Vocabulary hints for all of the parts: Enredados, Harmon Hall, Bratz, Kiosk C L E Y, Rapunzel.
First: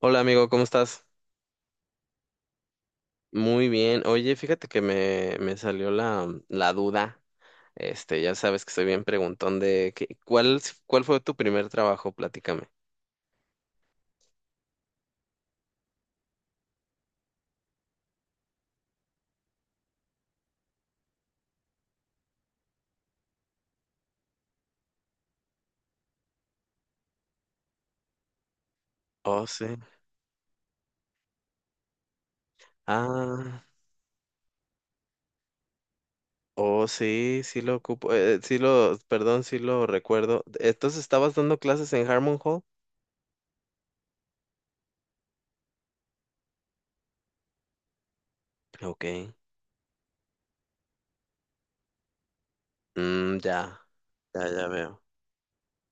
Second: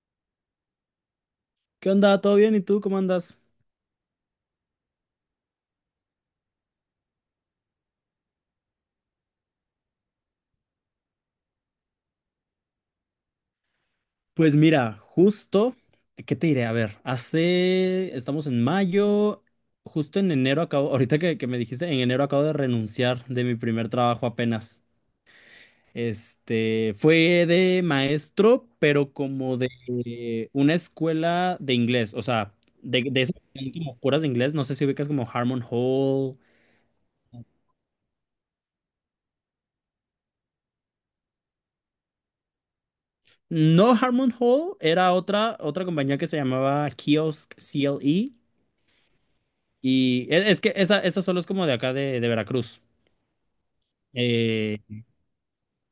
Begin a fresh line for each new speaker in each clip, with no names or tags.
Hola amigo, ¿cómo estás?
¿Qué onda? ¿Todo bien? ¿Y tú cómo andas?
Muy bien. Oye, fíjate que me salió la duda. Ya sabes que soy bien preguntón de ¿cuál fue tu primer trabajo? Platícame.
Pues mira, justo, ¿qué te diré? A ver, estamos en mayo, justo en enero acabo, ahorita que me dijiste, en enero acabo de renunciar de mi primer trabajo apenas. Fue de maestro, pero
Oh,
como
sí.
de una escuela de inglés, o sea, de esas que
Ah,
tienen como puras de inglés, no sé si ubicas como Harmon Hall.
oh, sí, sí lo ocupo. Perdón, sí lo recuerdo. Entonces, ¿estabas dando clases en Harmon Hall?
No, Harmon Hall era otra compañía que se llamaba Kiosk CLE.
Ok.
Y es que esa solo es como de acá de Veracruz.
Mm, ya, ya
Eh,
veo.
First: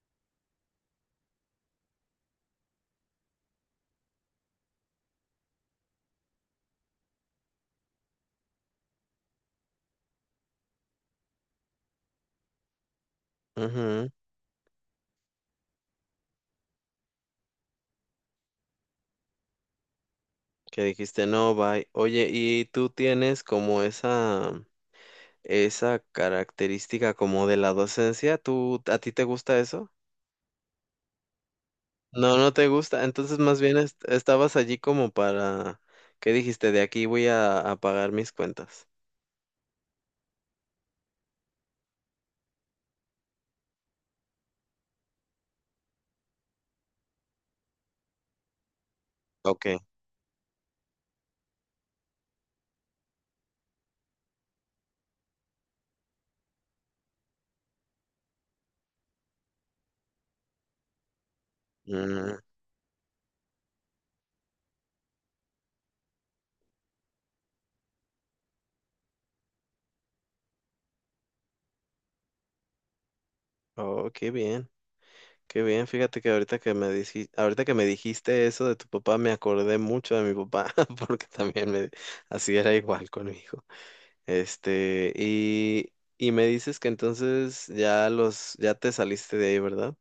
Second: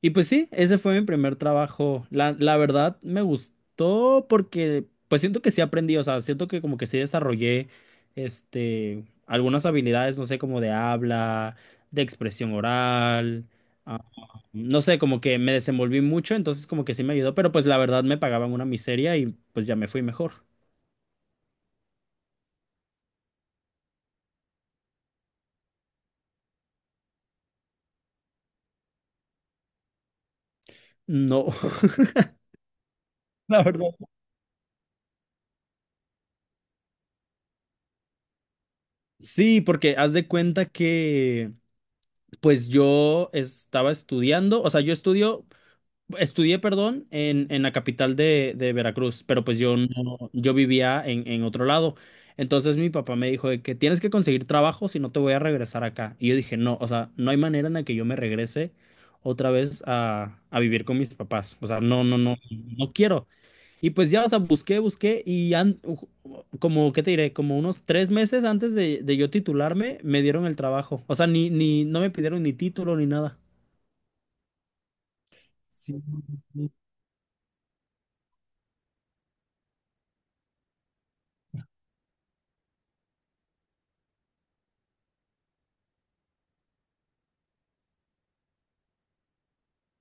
y pues sí, ese fue mi primer trabajo. La verdad me gustó porque pues siento que sí aprendí, o sea, siento que como que sí desarrollé algunas habilidades, no sé, como de habla, de expresión oral, ah,
Ujú.
no sé, como que me desenvolví mucho, entonces como que sí me ayudó, pero pues la verdad me pagaban una miseria y pues ya me fui mejor.
Que dijiste no, bye. Oye, ¿y tú tienes como esa esa característica como de la docencia? ¿Tú, a ti te gusta eso?
No,
No, no te gusta. Entonces, más
la
bien
verdad.
estabas allí como para, ¿qué dijiste? De aquí voy a pagar mis cuentas.
Sí, porque haz de cuenta que pues yo estaba estudiando, o sea, yo estudio, estudié, perdón, en, la capital de Veracruz, pero pues
Ok.
yo no, yo vivía en, otro lado. Entonces mi papá me dijo de que tienes que conseguir trabajo si no te voy a regresar acá. Y yo dije, no, o sea, no hay manera en la que yo me regrese otra vez a, vivir con mis papás. O sea, no, no, no,
Mm.
no quiero. Y pues ya, o sea, busqué, busqué y como, ¿qué te diré? Como unos 3 meses antes de yo titularme, me dieron el trabajo. O sea, ni, ni, no me pidieron ni título ni nada.
Oh, qué bien, qué bien.
Sí.
Fíjate que ahorita que me dijiste, ahorita que me dijiste eso de tu papá, me acordé mucho de mi papá, porque también así era igual conmigo. Y me dices que entonces ya ya te saliste de ahí, ¿verdad?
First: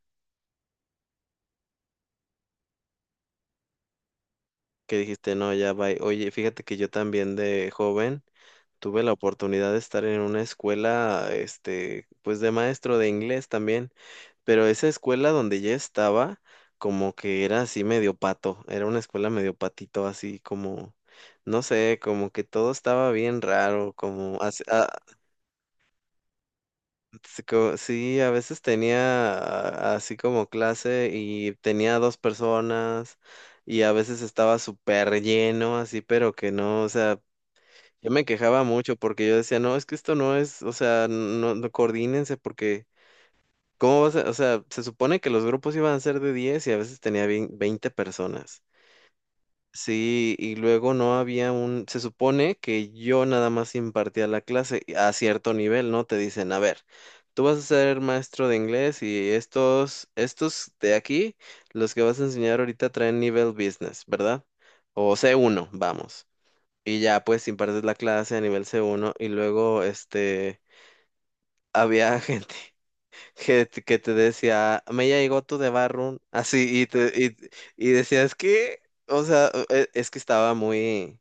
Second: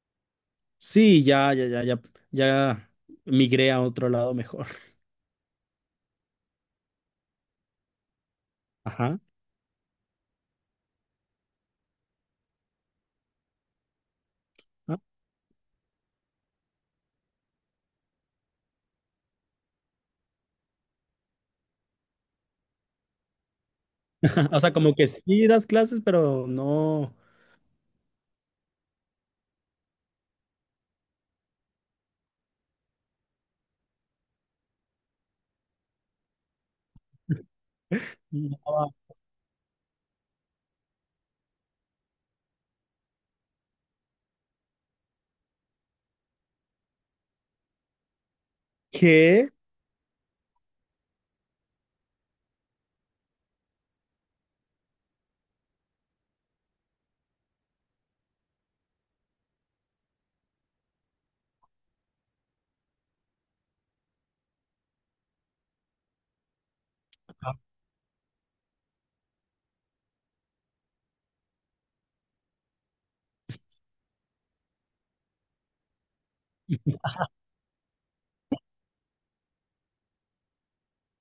Sí, ya, ya, ya, ya, ya migré a otro lado mejor.
Que dijiste, no, ya va. Oye, fíjate que yo también de joven tuve la
Ajá.
oportunidad de estar en una escuela, pues de maestro de inglés también, pero esa escuela donde yo estaba, como que era así medio pato, era una escuela medio patito, así como, no sé, como que todo estaba bien raro,
O sea, como que sí das clases, pero no.
sí, sí, a veces tenía así como clase y tenía dos personas y a veces estaba súper lleno, así, pero que no, o sea, yo me quejaba
No.
mucho porque yo decía, no, es que esto no es, o sea, no coordínense porque, ¿cómo vas a, o sea, se supone que los grupos iban a ser de 10 y a veces tenía 20 personas.
¿Qué?
Sí, y luego no había se supone que yo nada más impartía la clase a cierto nivel, ¿no? Te dicen, a ver, tú vas a ser maestro de inglés y estos de aquí, los que vas a enseñar ahorita traen nivel business, ¿verdad? O C1, vamos. Y ya pues
Ah,
impartes la clase a nivel c uno y luego había gente que te decía, me llegó tu de Barroom, así y te decías que, o sea, e- es que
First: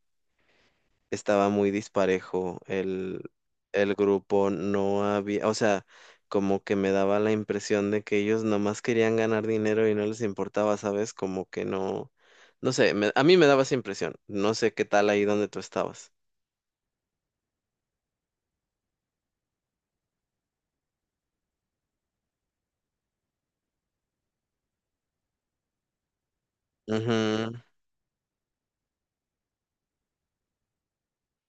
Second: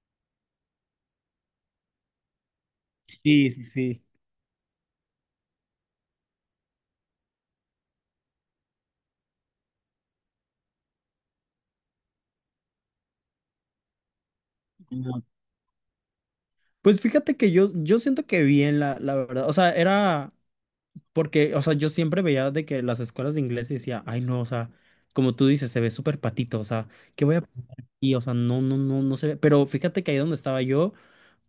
estaba muy disparejo
Sí, sí,
el
sí.
grupo, no había, o sea, como que me daba la impresión de que ellos nomás querían ganar dinero y no les importaba, ¿sabes? Como que no no sé, a mí me daba esa impresión. No sé qué tal
No.
ahí donde tú estabas.
Pues fíjate que yo siento que bien, la verdad. O sea, era. Porque, o sea, yo siempre veía de que las escuelas de inglés y decía, ay, no, o sea, como tú dices, se ve súper patito, o sea, ¿qué voy a y o sea, no, no, no, no se ve? Pero fíjate que ahí donde estaba yo,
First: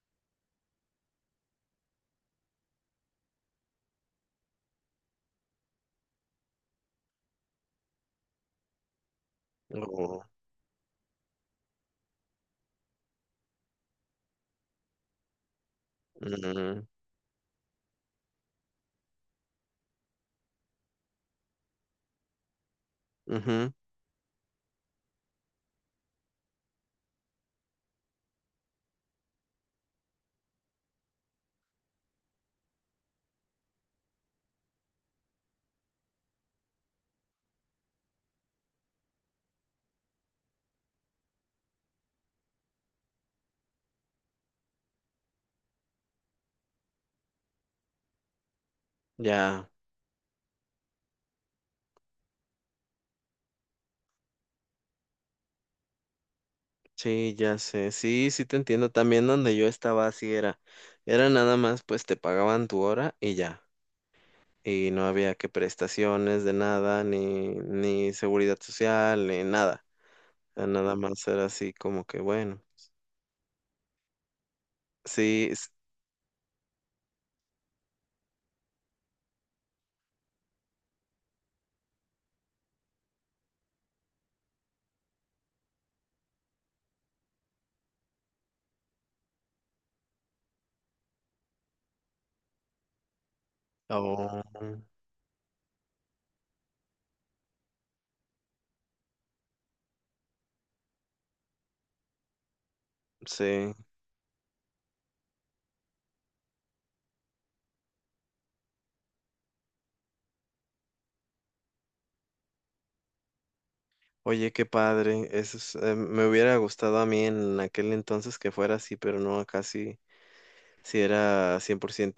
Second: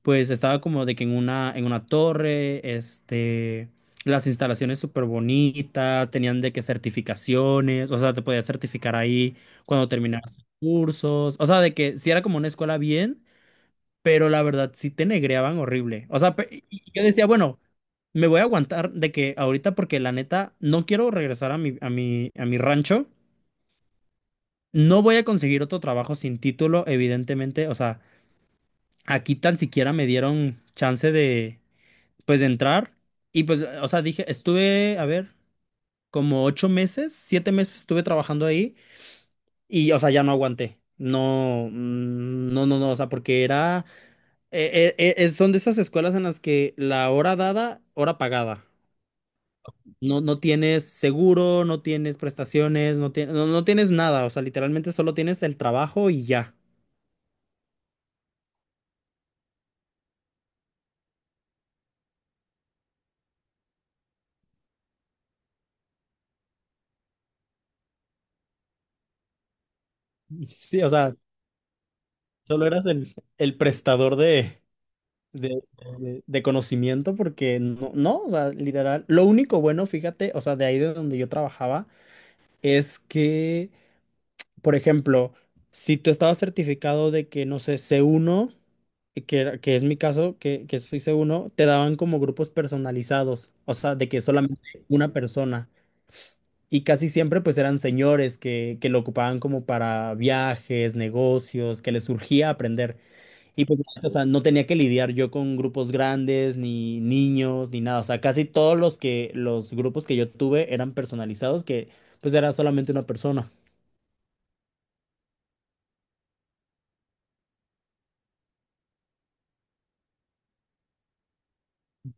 pues estaba como de que en una, torre, las instalaciones súper bonitas, tenían de que certificaciones, o sea, te podías certificar ahí cuando
Ujú.
terminaras tus cursos, o sea, de que si era como una escuela bien, pero la verdad sí te negreaban horrible. O sea,
Mm,
y yo decía, bueno, me voy a aguantar de que ahorita porque la neta no quiero regresar a mi rancho.
ujú,
No voy a conseguir otro trabajo sin título, evidentemente, o sea, aquí tan siquiera me dieron chance de pues de entrar y pues o sea, dije, estuve, a ver, como 8 meses, 7 meses estuve trabajando ahí y o sea, ya no aguanté. No, no, no, no, o sea, porque era son de esas escuelas en las que la hora dada, hora pagada.
ya,
No, no tienes seguro, no tienes prestaciones, no, no, no tienes nada. O sea, literalmente solo tienes el trabajo y ya.
sí, ya sé, sí, sí te entiendo, también donde yo estaba así era, era nada más pues te pagaban tu hora y ya, y no había que prestaciones de nada, ni seguridad social, ni nada, o sea,
Sí, o
nada
sea,
más era así como que bueno,
solo eras el prestador
sí,
de, de conocimiento porque no, no, o sea, literal. Lo único bueno, fíjate, o sea, de ahí de donde yo trabajaba, es que, por ejemplo, si tú estabas certificado de que, no sé, C1 que, que es mi caso, que soy C1, te daban como grupos personalizados, o sea, de que
oh,
solamente una persona. Y casi siempre pues eran señores que lo ocupaban como para viajes, negocios, que les surgía aprender. Y
sí,
pues, o sea, no tenía que lidiar yo con grupos grandes, ni niños, ni nada. O sea, casi todos los que, los grupos que yo tuve eran personalizados, que pues era solamente una persona.
oye, qué padre, eso es, me hubiera gustado a mí en aquel entonces que fuera así, pero no, casi si era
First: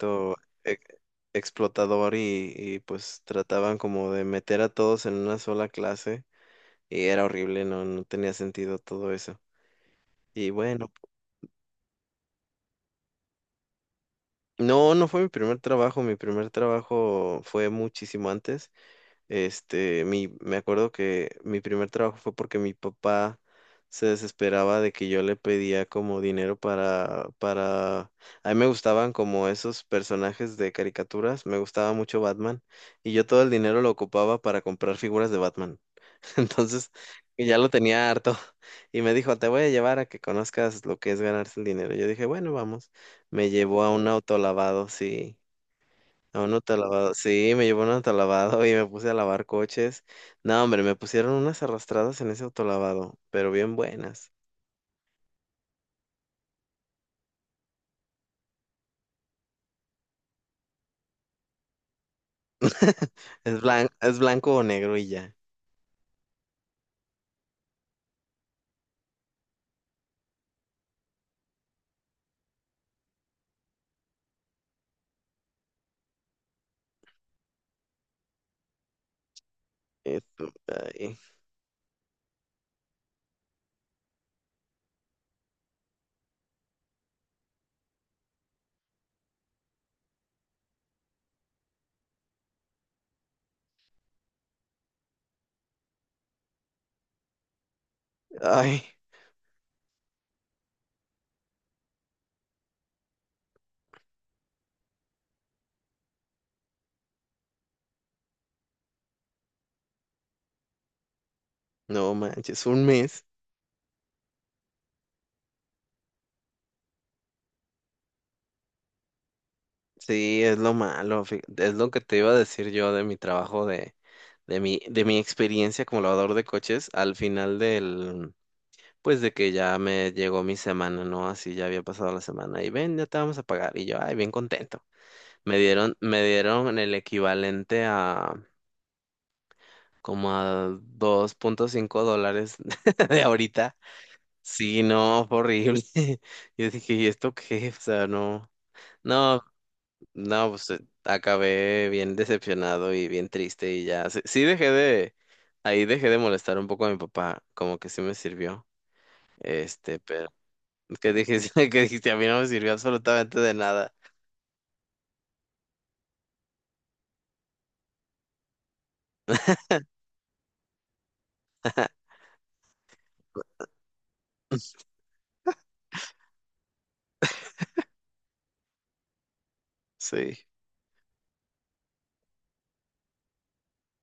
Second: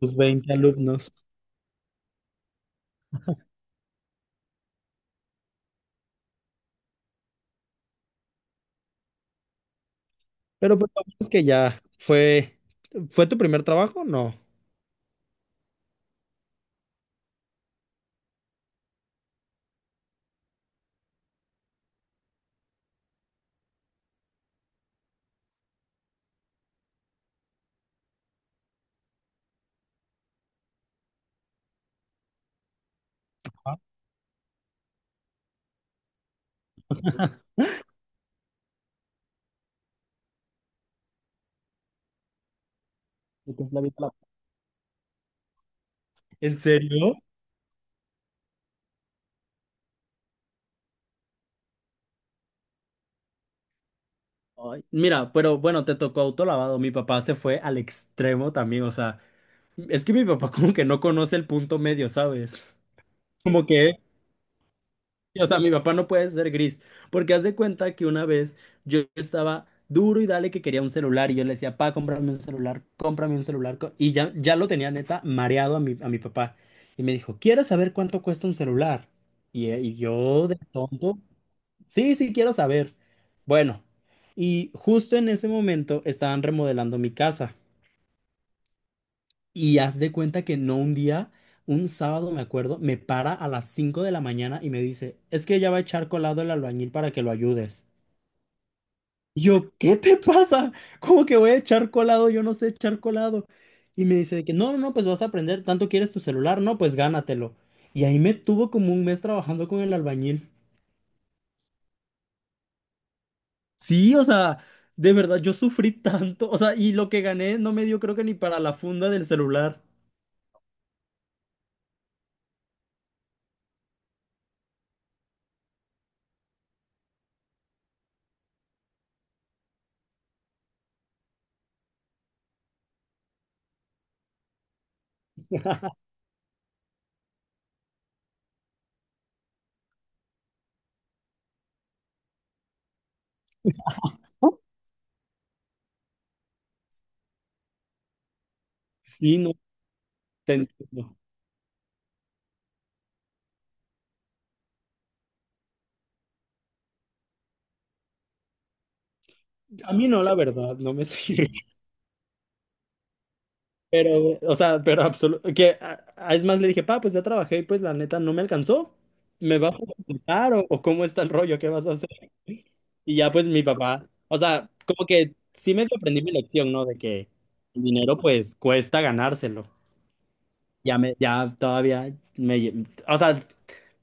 Tus 20
e-
alumnos.
explotador y pues trataban como de meter a todos en una sola clase y era horrible, no, no tenía sentido todo eso. Y
Pero pues
bueno,
lo bueno es que ya fue. ¿Fue tu primer trabajo? No.
no, no fue mi primer trabajo fue muchísimo antes. Me acuerdo que mi primer trabajo fue porque mi papá se desesperaba de que yo le pedía como dinero para a mí me gustaban como esos personajes de caricaturas, me gustaba mucho Batman y yo todo el
Ajá.
dinero lo ocupaba para comprar figuras de Batman. Entonces, y ya lo tenía harto y me dijo, te voy a llevar a que conozcas lo que es ganarse el dinero. Yo dije, bueno, vamos. Me
Lo que es la
llevó a
vida
un
laboral.
autolavado, sí. A un
¿En
autolavado.
serio?
Sí, me llevó a un autolavado y me puse a lavar coches. No, hombre, me pusieron unas arrastradas en ese autolavado, pero bien buenas.
Ay, mira, pero bueno, te tocó autolavado. Mi papá se fue al extremo también, o sea, es que mi papá como que no conoce el punto medio, ¿sabes? Como que,
Es blanco o negro y ya.
o sea, mi papá no puede ser gris, porque haz de cuenta que una vez yo estaba duro y dale que quería un celular y yo le decía, pa, cómprame un celular, y ya lo tenía neta mareado a mi, papá. Y me dijo, ¿quieres saber cuánto cuesta un celular? Y
Es-
yo de
ay,
tonto, sí, sí, quiero saber. Bueno, y justo en ese momento estaban remodelando mi casa. Y haz de cuenta que no un día, un sábado me acuerdo, me para a las 5 de la mañana y me dice, es que ya va a echar colado el albañil para que lo ayudes.
ay,
Y yo, ¿qué te pasa? ¿Cómo que voy a echar colado? Yo no sé echar colado. Y me dice de que no, no, no, pues vas a aprender, tanto quieres tu celular, no, pues gánatelo. Y ahí me tuvo como un mes trabajando con el albañil.
no manches, un mes.
Sí, o sea, de verdad, yo sufrí tanto, o sea, y lo que gané no me dio creo que ni para la funda del celular.
Sí, es lo malo. Es lo que te iba a decir yo de mi trabajo, de de mi experiencia como lavador de coches al final pues de que ya me llegó mi semana, ¿no? Así ya había pasado la semana y ven, ya te vamos a pagar. Y yo, ay, bien contento. Me dieron el equivalente a como a dos punto cinco dólares de ahorita. Sí, no, fue horrible. Yo dije, ¿y esto qué? O sea, no,
Sí,
no,
no,
no,
te entiendo.
acabé bien decepcionado y bien triste y ya. Sí, ahí dejé de molestar un poco a mi papá, como que sí me sirvió.
A mí no,
Pero
la verdad, no me
que dije,
sirve.
que dijiste, a mí no me sirvió absolutamente de nada.
Pero, o sea, pero absoluto. Que es más, le dije, pa, pues ya trabajé y pues la neta no me alcanzó. ¿Me vas a comprar o, cómo está el rollo? ¿Qué vas a hacer? Y ya, pues mi papá, o sea, como que sí me aprendí mi lección, ¿no? De que el dinero, pues cuesta ganárselo.
Sí,
Ya me, ya todavía me. O sea,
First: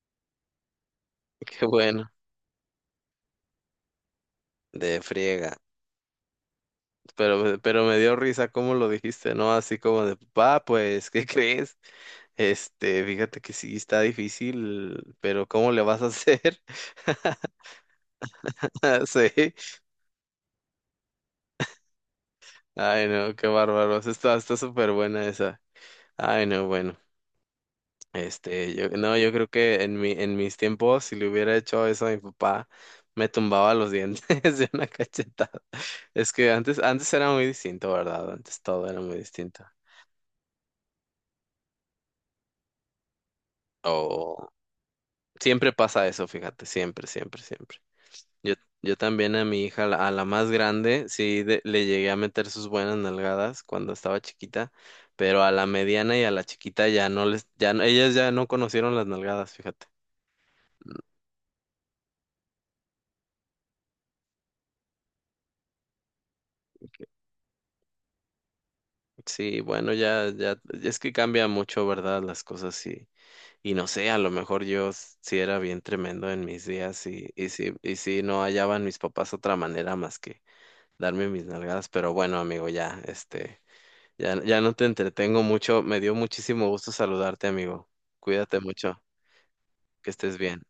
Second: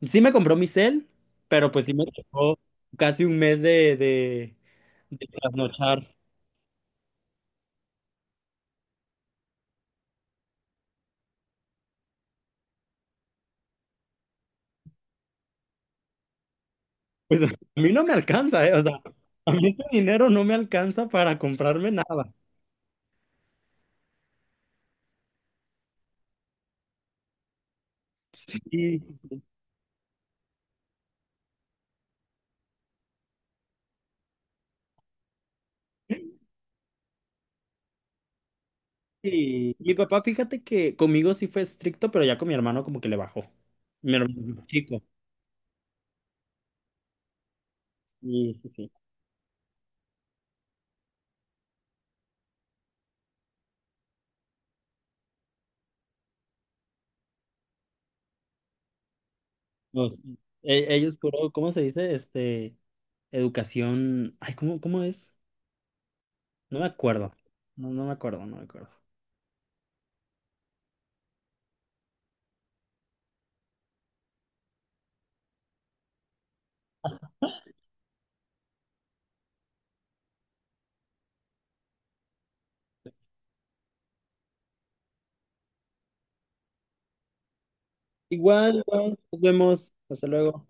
sí me compró mi cel,
qué
pero pues sí me
bueno,
tocó casi un mes de,
de friega.
trasnochar.
Pero me dio risa cómo lo dijiste, ¿no? Así como de, papá, pues, ¿qué crees? Fíjate que sí está difícil, pero ¿cómo le vas a hacer?
Pues a mí no me alcanza, ¿eh? O sea, a
Sí.
mí este dinero no me alcanza para comprarme nada.
Ay, no, qué bárbaro. Sí, está, está súper buena esa. Ay, no, bueno. Este, yo,
Y,
no, yo creo que en en mis tiempos, si le hubiera hecho eso a mi papá, me tumbaba los dientes de una cachetada. Es que antes, antes era muy distinto, ¿verdad? Antes todo era muy distinto.
y mi papá, fíjate que conmigo sí fue estricto, pero ya con mi hermano como que le bajó. Mi hermano es chico.
Siempre pasa eso, fíjate, siempre, siempre, siempre. Yo,
Sí, sí, sí.
yo también a mi hija, a la más grande, le llegué a meter sus buenas nalgadas cuando estaba chiquita, pero a la mediana y a la chiquita ya no ellas ya no conocieron las nalgadas, fíjate.
No, sí. Ellos puro, ¿cómo se dice? Educación. Ay, ¿cómo es? No me acuerdo. No, no me acuerdo, no me acuerdo.
Sí, bueno, ya, es que cambia mucho, ¿verdad? Las cosas y no sé, a lo mejor yo sí era bien tremendo en mis días y, y sí no hallaban mis papás otra manera más que darme mis nalgadas, pero bueno, amigo, ya, este. Ya, ya no te entretengo mucho. Me dio muchísimo gusto saludarte, amigo. Cuídate
Igual,
mucho.
igual, nos vemos.
Que
Hasta
estés bien.
luego.